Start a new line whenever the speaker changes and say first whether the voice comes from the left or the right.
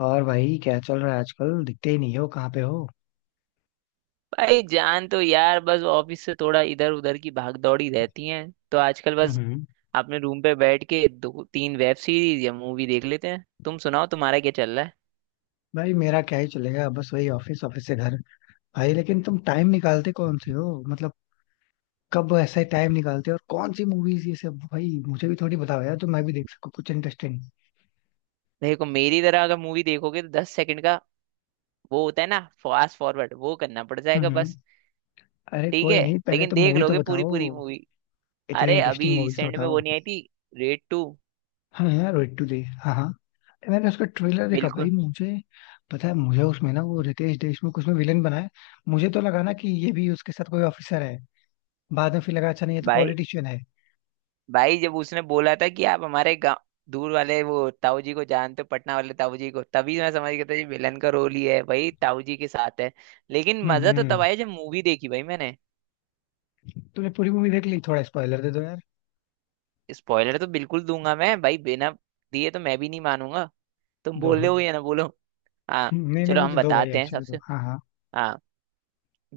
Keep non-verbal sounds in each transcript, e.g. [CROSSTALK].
left: और भाई क्या चल रहा है आजकल दिखते ही नहीं हो कहाँ पे हो?
right: भाई जान तो यार बस ऑफिस से थोड़ा इधर उधर की भाग दौड़ी रहती है। तो आजकल बस
left: हम्म।
right: अपने रूम पे बैठ के दो तीन वेब सीरीज या मूवी देख लेते हैं। तुम सुनाओ तुम्हारा क्या चल रहा है।
left: भाई मेरा क्या ही चलेगा, बस वही ऑफिस, ऑफिस से घर। भाई लेकिन तुम टाइम निकालते कौन से हो, मतलब कब ऐसा टाइम निकालते हो, और कौन सी मूवीज ये सब, भाई मुझे भी थोड़ी बताओ यार, तो मैं भी देख सकूँ कुछ इंटरेस्टिंग।
right: देखो मेरी तरह अगर मूवी देखोगे तो 10 सेकंड का वो होता है ना फास्ट फॉरवर्ड वो करना पड़ जाएगा
left: हम्म।
right: बस।
left: अरे
right: ठीक है
left: कोई नहीं, पहले
right: लेकिन
left: तो
right: देख
left: मूवी तो
right: लोगे पूरी
left: बताओ।
right: पूरी मूवी।
left: इतनी
right: अरे
left: इंटरेस्टिंग
right: अभी
left: मूवीज तो
right: रिसेंट में
left: बताओ।
right: वो नहीं आई थी, रेड टू।
left: हाँ यार, वेट टू डे, हाँ हाँ। मैंने उसका ट्रेलर देखा भाई,
right: बिल्कुल।
left: मुझे पता है, मुझे उसमें ना वो रितेश देशमुख उसमें विलेन बना है। मुझे तो लगा ना कि ये भी उसके साथ कोई ऑफिसर है, बाद में फिर लगा अच्छा नहीं, ये तो
right: भाई
left: पॉलिटिशियन है।
right: भाई जब उसने बोला था कि आप हमारे गाँव दूर वाले वो ताऊ जी को जानते हो, पटना वाले ताऊ जी को, तभी मैं समझ गया था ये विलन का रोल ही है, भाई ताऊ जी के साथ है। लेकिन मजा तो तब
left: हम्म।
right: आया जब मूवी देखी भाई मैंने।
left: तूने पूरी मूवी देख ली, थोड़ा स्पॉइलर दे दो यार।
right: स्पॉइलर तो बिल्कुल दूंगा मैं भाई, बिना दिए तो मैं भी नहीं मानूंगा। तुम
left: दो
right: बोले
left: दो।
right: हो या ना बोलो। हाँ।
left: नहीं नहीं,
right: चलो
left: मुझे
right: हम
left: दो भाई,
right: बताते हैं
left: एक्चुअली दो,
right: सबसे।
left: हाँ हाँ।
right: हाँ।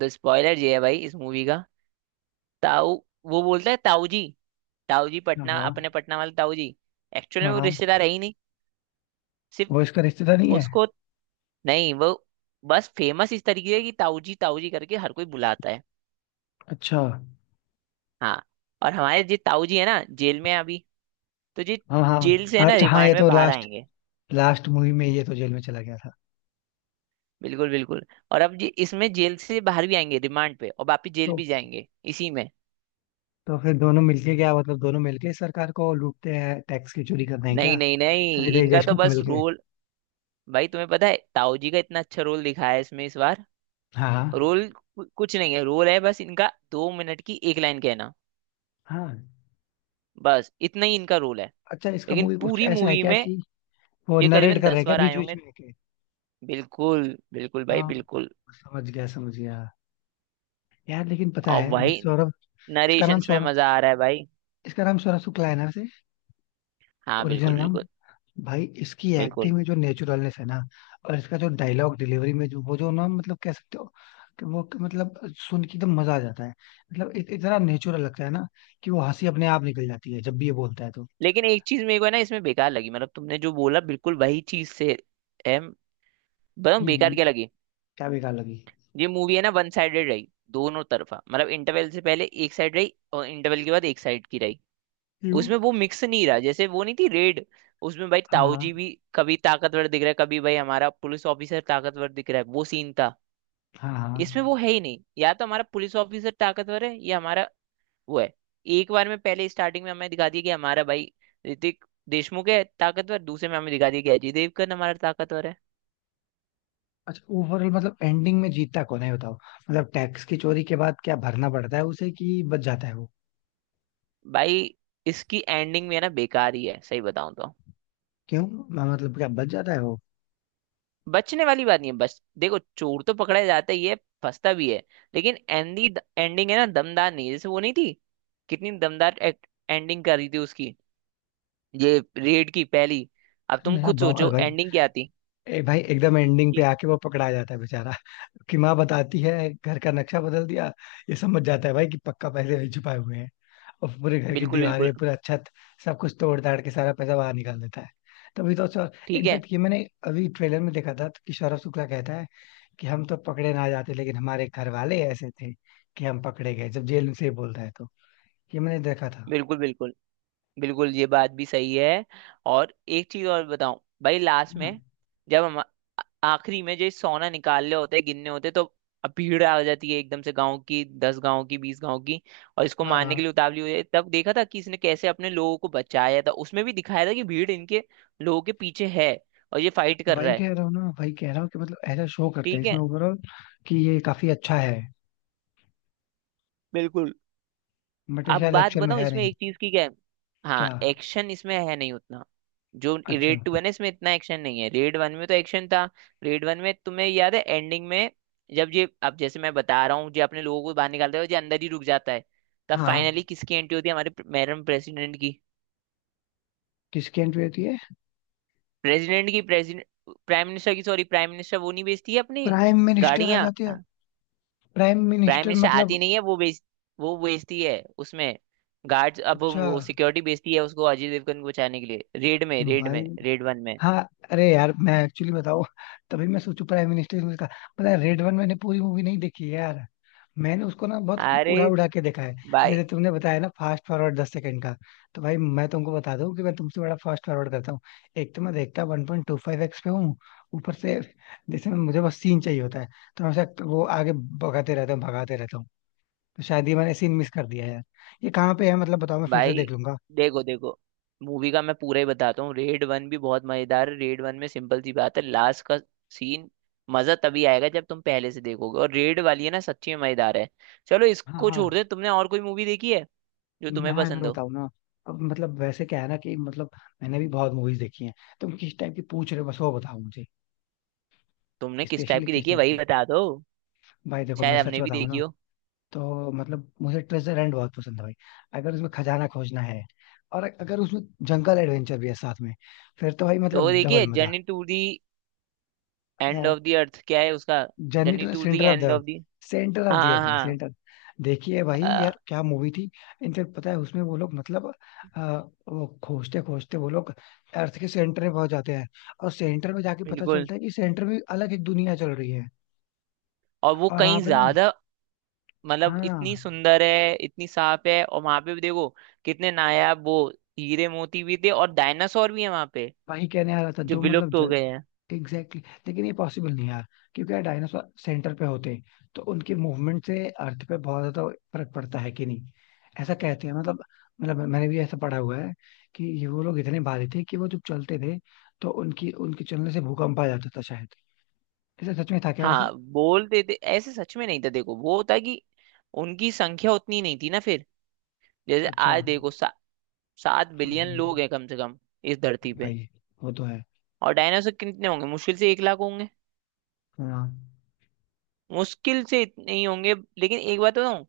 right: तो स्पॉइलर ये है भाई इस मूवी का। ताऊ, वो बोलता है ताऊ जी, ताऊ जी
left: हाँ
right: पटना,
left: हाँ।
right: अपने पटना वाले ताऊ जी। एक्चुअली
left: हाँ
right: में वो
left: हाँ।
right: रिश्तेदार है ही नहीं।
left: वो
right: सिर्फ
left: इसका रिश्तेदार नहीं है।
right: उसको, नहीं वो बस फेमस इस तरीके है कि ताऊजी ताऊजी करके हर कोई बुलाता है।
left: अच्छा,
right: हाँ। और हमारे जी ताऊजी है ना, जेल में है अभी। तो जी
left: हाँ
right: जेल से है
left: हाँ,
right: ना
left: अच्छा, हाँ
right: रिमांड
left: ये
right: में
left: तो
right: बाहर
left: लास्ट
right: आएंगे।
left: लास्ट मूवी में ये तो जेल में चला गया था।
right: बिल्कुल बिल्कुल। और अब जी इसमें जेल से बाहर भी आएंगे रिमांड पे, और वापिस जेल
left: तो
right: भी जाएंगे इसी में।
left: तो फिर दोनों मिलके क्या, मतलब दोनों मिलके सरकार को लूटते हैं, टैक्स की चोरी करते हैं
right: नहीं
left: क्या?
right: नहीं नहीं
left: हृदय
right: इनका तो
left: देशमुख
right: बस
left: मिलके?
right: रोल। भाई तुम्हें पता है ताऊ जी का इतना अच्छा रोल दिखाया है इसमें इस बार।
left: हाँ हाँ
right: रोल कुछ नहीं है, रोल है बस इनका 2 मिनट की एक लाइन कहना।
left: हाँ।
right: बस इतना ही इनका रोल है।
left: अच्छा, इसका
right: लेकिन
left: मूवी कुछ
right: पूरी
left: ऐसा है
right: मूवी
left: क्या
right: में
left: कि वो
right: ये
left: नरेट
right: करीबन
left: कर रहे हैं
right: दस
left: क्या
right: बार आए
left: बीच बीच
right: होंगे।
left: में के?
right: बिल्कुल बिल्कुल भाई
left: हाँ।
right: बिल्कुल।
left: समझ गया समझ गया। यार लेकिन पता
right: और
left: है ये
right: भाई
left: सौरभ, इसका नाम
right: नरेशंस में
left: सौरभ
right: मजा आ रहा है भाई।
left: इसका नाम सौरभ शुक्ला है ना, से
right: हाँ
left: ओरिजिनल
right: बिल्कुल
left: नाम।
right: बिल्कुल
left: भाई इसकी एक्टिंग
right: बिल्कुल।
left: में जो नेचुरलनेस है ना, और इसका जो डायलॉग डिलीवरी में जो वो जो ना, मतलब कह सकते हो कि वो कि मतलब सुन के एकदम मजा आ जाता है, मतलब इतना नेचुरल लगता है ना, कि वो हंसी अपने आप निकल जाती है जब भी ये बोलता है तो।
right: लेकिन एक चीज मेरे को है ना इसमें बेकार लगी, मतलब तुमने जो बोला बिल्कुल वही चीज से है। बताऊँ बेकार
left: हम्म।
right: क्या लगी।
left: क्या बेकार लगी?
right: ये मूवी है ना वन साइडेड रही। दोनों तरफा मतलब, इंटरवल से पहले एक साइड रही और इंटरवल के बाद एक साइड की रही।
left: यू।
right: उसमें वो मिक्स नहीं रहा, जैसे वो नहीं थी रेड, उसमें भाई ताऊ
left: हाँ
right: जी भी कभी ताकतवर दिख रहा है, कभी भाई हमारा पुलिस ऑफिसर ताकतवर दिख रहा है, वो सीन था।
left: हाँ हाँ।
right: इसमें वो है ही नहीं, या तो हमारा पुलिस ऑफिसर ताकतवर है या हमारा वो है। एक बार में पहले स्टार्टिंग में हमें दिखा दिया कि हमारा भाई ऋतिक देशमुख है ताकतवर, दूसरे में हमें दिखा दिया कि अजय देवगन हमारा ताकतवर है।
left: अच्छा, ओवरऑल मतलब एंडिंग में जीतता कौन है ये बताओ, मतलब टैक्स की चोरी के बाद क्या भरना पड़ता है उसे कि बच जाता है?
right: भाई इसकी एंडिंग भी है ना बेकार ही है सही बताऊं तो।
left: क्यों? मैं मतलब क्या बच जाता है वो?
right: बचने वाली बात नहीं है, बस देखो चोर तो पकड़ा जाता ही है, फंसता भी है। लेकिन एंडी एंडिंग है ना दमदार नहीं है। जैसे वो नहीं थी, कितनी दमदार एंडिंग कर रही थी उसकी, ये रेड की पहली। अब तुम
left: अरे हाँ,
right: खुद
left: बवाल
right: सोचो
left: भाई।
right: एंडिंग क्या थी
left: ए भाई, एकदम एंडिंग पे
right: कि।
left: आके वो पकड़ा जाता है बेचारा। [LAUGHS] कि माँ बताती है घर का नक्शा बदल दिया, ये समझ जाता है भाई कि पक्का पैसे वही छुपाए हुए हैं, और पूरे घर की
right: बिल्कुल बिल्कुल।
left: दीवारें, पूरा छत, सब कुछ तोड़ ताड़ के सारा पैसा बाहर निकाल देता है। तभी तो सर।
right: ठीक है।
left: इनफैक्ट ये मैंने अभी ट्रेलर में देखा था तो, कि सौरभ शुक्ला कहता है कि हम तो पकड़े ना जाते, लेकिन हमारे घर वाले ऐसे थे कि हम पकड़े गए, जब जेल से बोलता है तो। ये मैंने देखा था।
right: बिल्कुल बिल्कुल बिल्कुल ये बात भी सही है। और एक चीज और बताऊं, भाई लास्ट
left: हाँ
right: में जब हम आखिरी में जो सोना निकालने होते हैं गिनने होते हैं, तो अब भीड़ आ जाती है एकदम से, गांव की दस, गांव की बीस, गांव की, और इसको मारने के
left: हाँ।
right: लिए उतावली हो जाती है। तब देखा था कि इसने कैसे अपने लोगों को बचाया था, उसमें भी दिखाया था कि भीड़ इनके लोगों के पीछे है और ये फाइट कर
left: वही
right: रहा है।
left: कह रहा हूँ ना, वही कह रहा हूँ कि मतलब ऐसा शो करते हैं
right: ठीक है।
left: इसमें ओवरऑल कि ये काफी अच्छा है,
right: बिल्कुल।
left: बट ये
right: अब
left: शायद
right: बात
left: एक्चुअल में
right: बताऊं
left: है
right: इसमें
left: नहीं।
right: एक चीज की क्या है। हाँ,
left: क्या?
right: एक्शन इसमें है नहीं उतना। जो
left: अच्छा,
right: रेड टू है ना इसमें इतना एक्शन नहीं है, रेड वन में तो एक्शन था। रेड वन में तुम्हें याद है एंडिंग में, जब ये अब जैसे मैं बता रहा हूँ जो अपने लोगों को बाहर निकालते हैं, जो अंदर ही रुक जाता है, तब
left: हाँ,
right: फाइनली किसकी एंट्री होती है, हमारे मैडम प्रेसिडेंट की
left: किसकी एंट्री होती है?
right: प्रेसिडेंट की प्रेसिडेंट प्राइम मिनिस्टर की, सॉरी प्राइम मिनिस्टर। वो नहीं बेचती है अपनी
left: प्राइम मिनिस्टर आ
right: गाड़ियां।
left: जाते हैं? प्राइम
right: प्राइम
left: मिनिस्टर
right: मिनिस्टर आती
left: मतलब?
right: नहीं है, वो बेचती है उसमें गार्ड्स। अब
left: अच्छा
right: वो सिक्योरिटी बेचती है उसको अजय देवगन को बचाने के लिए, रेड में रेड
left: भाई,
right: में रेड वन में।
left: हाँ, अरे यार मैं एक्चुअली बताऊँ, तभी मैं सोचू प्राइम मिनिस्टर मूवी का, पता है रेड वन मैंने पूरी मूवी नहीं देखी है यार, मैंने उसको ना बहुत
right: अरे
left: उड़ा उड़ा के देखा है।
right: भाई,
left: जैसे तुमने बताया ना, फास्ट फॉरवर्ड 10 सेकंड का, तो भाई मैं तुमको बता दूं कि मैं तुमसे बड़ा फास्ट फॉरवर्ड करता हूँ। एक तो मैं देखता 1.25x पे हूँ, ऊपर से जैसे मैं, मुझे बस सीन चाहिए होता है, तो मैं ऐसा वो आगे भगाते रहता हूँ भगाते रहता हूँ। तो शायद ये मैंने सीन मिस कर दिया है यार, ये कहाँ पे है मतलब बताओ, मैं फिर से देख
right: भाई
left: लूंगा।
right: देखो देखो, मूवी का मैं पूरा ही बताता हूँ। रेड वन भी बहुत मजेदार है। रेड वन में सिंपल सी बात है, लास्ट का सीन मजा तभी आएगा जब तुम पहले से देखोगे, और रेड वाली है ना सच्ची में मजेदार है। चलो
left: हाँ
right: इसको छोड़
left: हाँ।
right: दे, तुमने और कोई मूवी देखी है जो
left: मैं
right: तुम्हें
left: अगर
right: पसंद हो।
left: बताऊँ ना, अब मतलब वैसे क्या है ना कि मतलब मैंने भी बहुत मूवीज देखी हैं, तुम किस टाइप की पूछ रहे हो बस वो बताओ मुझे,
right: तुमने किस टाइप
left: स्पेशली
right: की
left: किस
right: देखी है
left: टाइप
right: वही
left: की।
right: बता दो,
left: भाई देखो मैं
right: शायद
left: सच
right: हमने भी
left: बताऊँ
right: देखी
left: ना,
right: हो।
left: तो मतलब मुझे ट्रेजर हंट बहुत पसंद है भाई, अगर उसमें खजाना खोजना है, और अगर उसमें जंगल एडवेंचर भी है साथ में, फिर तो भाई
right: तो वो
left: मतलब डबल
right: देखिए
left: मजा।
right: Journey to the end of the earth, क्या है उसका,
left: journey
right: journey
left: to
right: to the
left: centre of the
right: end of
left: earth.
right: The.
left: Centre of the
right: हाँ
left: अर्थ भाई,
right: हाँ।
left: सेंटर। देखिए भाई
right: अ,
left: यार क्या मूवी थी। इनफेक्ट पता है उसमें वो लोग मतलब, अ, वो खोजते खोजते वो लोग अर्थ के सेंटर में पहुंच जाते हैं, और सेंटर में जाके पता
right: बिल्कुल।
left: चलता है कि सेंटर में अलग एक दुनिया चल रही है,
right: और वो
left: और
right: कहीं
left: वहां पे ना।
right: ज्यादा, मतलब इतनी
left: हाँ
right: सुंदर है, इतनी साफ है, और वहां पे भी देखो कितने नायाब वो हीरे मोती भी थे, और डायनासोर भी है वहां पे,
left: वही कहने आ रहा था
right: जो
left: जो मतलब
right: विलुप्त हो गए हैं।
left: Exactly exactly। लेकिन ये पॉसिबल नहीं है यार, क्योंकि यार डायनासोर सेंटर पे होते हैं, तो उनकी मूवमेंट से अर्थ पे बहुत ज्यादा फर्क पड़ता है कि नहीं, ऐसा कहते हैं, मतलब मतलब मैंने भी ऐसा पढ़ा हुआ है कि ये, वो लोग इतने भारी थे कि वो जब चलते थे, तो उनकी उनके चलने से भूकंप आ जाता था शायद। ऐसा सच में था क्या वैसे?
right: हाँ बोलते थे ऐसे, सच में नहीं था। देखो वो होता कि उनकी संख्या उतनी नहीं थी ना फिर। जैसे
left: अच्छा।
right: आज
left: हम्म।
right: देखो 7 बिलियन
left: हम्म।
right: लोग हैं कम से कम इस धरती पे।
left: भाई वो तो है।
right: और डायनासोर कितने होंगे, मुश्किल से 1 लाख होंगे,
left: हाँ
right: मुश्किल से इतने ही होंगे। लेकिन एक बात बताऊं,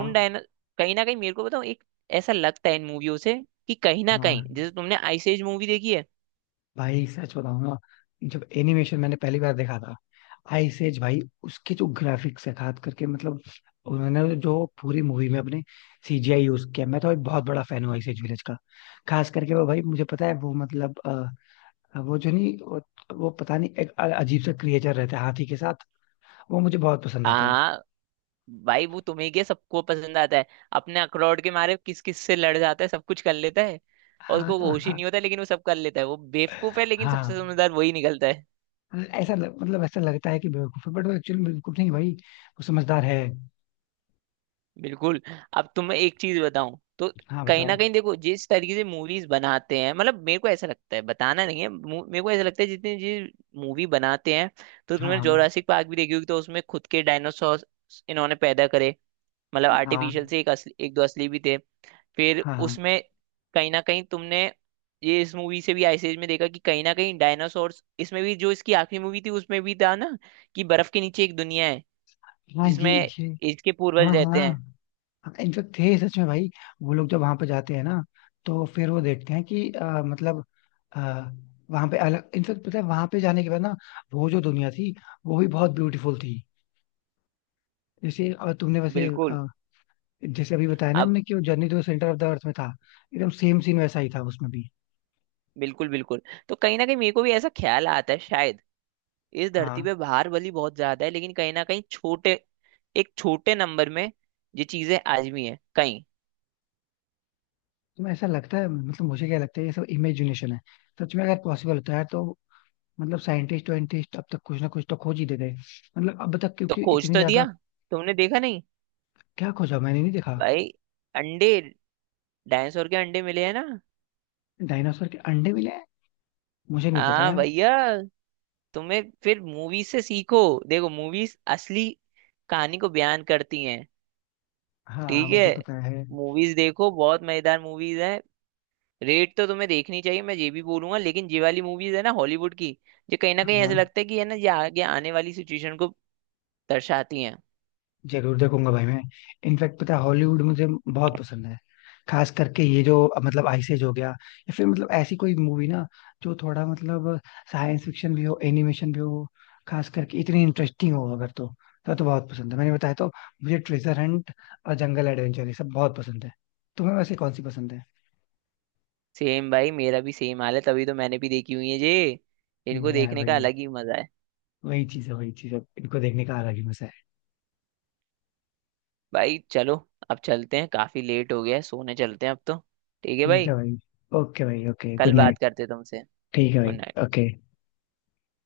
right: उन डायना कहीं ना कहीं मेरे को बताऊं, एक ऐसा लगता है इन मूवियों से कि कहीं ना
left: हाँ।
right: कहीं, जैसे तुमने आइस एज मूवी देखी है।
left: भाई सच बताऊं ना, जब एनिमेशन मैंने पहली बार देखा था, आइस एज, भाई उसके जो ग्राफिक्स है खास करके, मतलब उन्होंने जो पूरी मूवी में अपने सीजीआई यूज किया, मैं तो भाई बहुत बड़ा फैन हूँ आइस एज विलेज का। खास करके वो, भाई मुझे पता है वो, मतलब वो जो नहीं वो, वो पता नहीं एक अजीब सा क्रिएचर रहता है हाथी के साथ, वो मुझे बहुत पसंद आता है।
right: हाँ भाई वो तुम्हें क्या सबको पसंद आता है, अपने अखरोट के मारे किस किस से लड़ जाता है, सब कुछ कर लेता है, और
left: हाँ
right: उसको होश ही
left: हाँ
right: नहीं होता, लेकिन वो सब कर लेता है, वो बेवकूफ है लेकिन
left: हाँ।
right: सबसे समझदार वही निकलता है।
left: हाँ। मतलब ऐसा लगता है कि बेवकूफ है, बट वो एक्चुअली बेवकूफ नहीं भाई, वो समझदार है।
right: बिल्कुल। अब तुम, मैं एक चीज बताऊं तो,
left: हाँ
right: कहीं
left: बताओ।
right: ना कहीं देखो जिस तरीके से मूवीज बनाते हैं, मतलब मेरे को ऐसा लगता है, बताना नहीं है, मेरे को ऐसा लगता है जितनी जी मूवी बनाते हैं, तो
left: हाँ
right: तुमने
left: हाँ
right: जोरासिक पार्क भी देखी होगी, तो उसमें खुद के डायनासोर इन्होंने पैदा करे, मतलब
left: हाँ
right: आर्टिफिशियल से, एक असली, एक दो असली भी थे फिर
left: हाँ हाँ।
right: उसमें। कहीं ना कहीं तुमने ये इस मूवी से भी आइस एज में देखा कि कहीं ना कहीं डायनासोर, इसमें भी जो इसकी आखिरी मूवी थी उसमें भी था ना, कि बर्फ के नीचे एक दुनिया है
left: हाँ ये
right: जिसमें
left: ये
right: इसके
left: हाँ
right: पूर्वज रहते हैं।
left: हाँ। इनफेक्ट थे सच में भाई, वो लोग जब वहां पे जाते हैं ना, तो फिर वो देखते हैं कि मतलब आ, वहां पे अलग, इनफेक्ट पता है वहां पे जाने के बाद ना, वो जो दुनिया थी, वो भी बहुत ब्यूटीफुल थी। जैसे तुमने वैसे
right: बिल्कुल
left: जैसे अभी बताया ना
right: अब
left: हमने, कि वो journey to the centre of the earth में था, एकदम सेम सीन वैसा ही था उसमें भी।
right: बिल्कुल बिल्कुल। तो कहीं ना कहीं मेरे को भी ऐसा ख्याल आता है शायद। इस
left: हाँ।
right: धरती पे भार भली बहुत ज्यादा है, लेकिन कहीं ना कहीं छोटे, एक छोटे नंबर में ये चीजें आजमी है कहीं।
left: तो ऐसा लगता है, मतलब मुझे क्या लगता है, ये सब इमेजिनेशन है, सच में अगर पॉसिबल होता है तो मतलब साइंटिस्ट वाइंटिस्ट अब तक कुछ ना कुछ तो खोज ही देते हैं, मतलब अब तक,
right: तो
left: क्योंकि
right: खोज
left: इतनी
right: तो दिया,
left: ज्यादा।
right: तुमने देखा नहीं।
left: क्या खोजा? मैंने नहीं देखा।
right: भाई अंडे, डायनासोर के अंडे मिले हैं ना।
left: डायनासोर के अंडे मिले हैं? मुझे नहीं पता
right: हाँ
left: यार।
right: भैया तुम्हें फिर मूवी से सीखो। देखो मूवीज असली कहानी को बयान करती हैं।
left: हाँ
right: ठीक
left: वो
right: है।
left: तो पता है।
right: मूवीज देखो बहुत मजेदार मूवीज हैं। रेड तो तुम्हें देखनी चाहिए मैं ये भी बोलूंगा। लेकिन ये वाली मूवीज है ना हॉलीवुड की, ये कहीं ना
left: हाँ
right: कहीं
left: हाँ।
right: ऐसा लगता है कि है ना ये आगे आने वाली सिचुएशन को दर्शाती हैं।
left: जरूर देखूंगा भाई मैं, इनफैक्ट पता है हॉलीवुड मुझे बहुत पसंद है, खास करके ये जो, मतलब आइसेज हो गया, या फिर मतलब ऐसी कोई मूवी ना जो थोड़ा मतलब साइंस फिक्शन भी हो, एनिमेशन भी हो, खास करके इतनी इंटरेस्टिंग हो, अगर तो, तो बहुत पसंद है, मैंने बताया तो, मुझे ट्रेजर हंट और जंगल एडवेंचर ये सब बहुत पसंद है, तुम्हें वैसे कौन सी पसंद है?
right: सेम भाई, मेरा भी सेम हाल है तभी तो मैंने भी देखी हुई है ये। इनको
left: यार
right: देखने का
left: भाई
right: अलग ही मजा है।
left: वही चीज है, वही चीज है, इनको देखने का अलग ही मजा है।
right: भाई चलो अब चलते हैं, काफी लेट हो गया है, सोने चलते हैं अब तो। ठीक है
left: ठीक है
right: भाई,
left: भाई, ओके भाई, ओके गुड
right: कल बात
left: नाइट।
right: करते हैं तुमसे।
left: ठीक है
right: गुड
left: भाई,
right: नाइट।
left: ओके।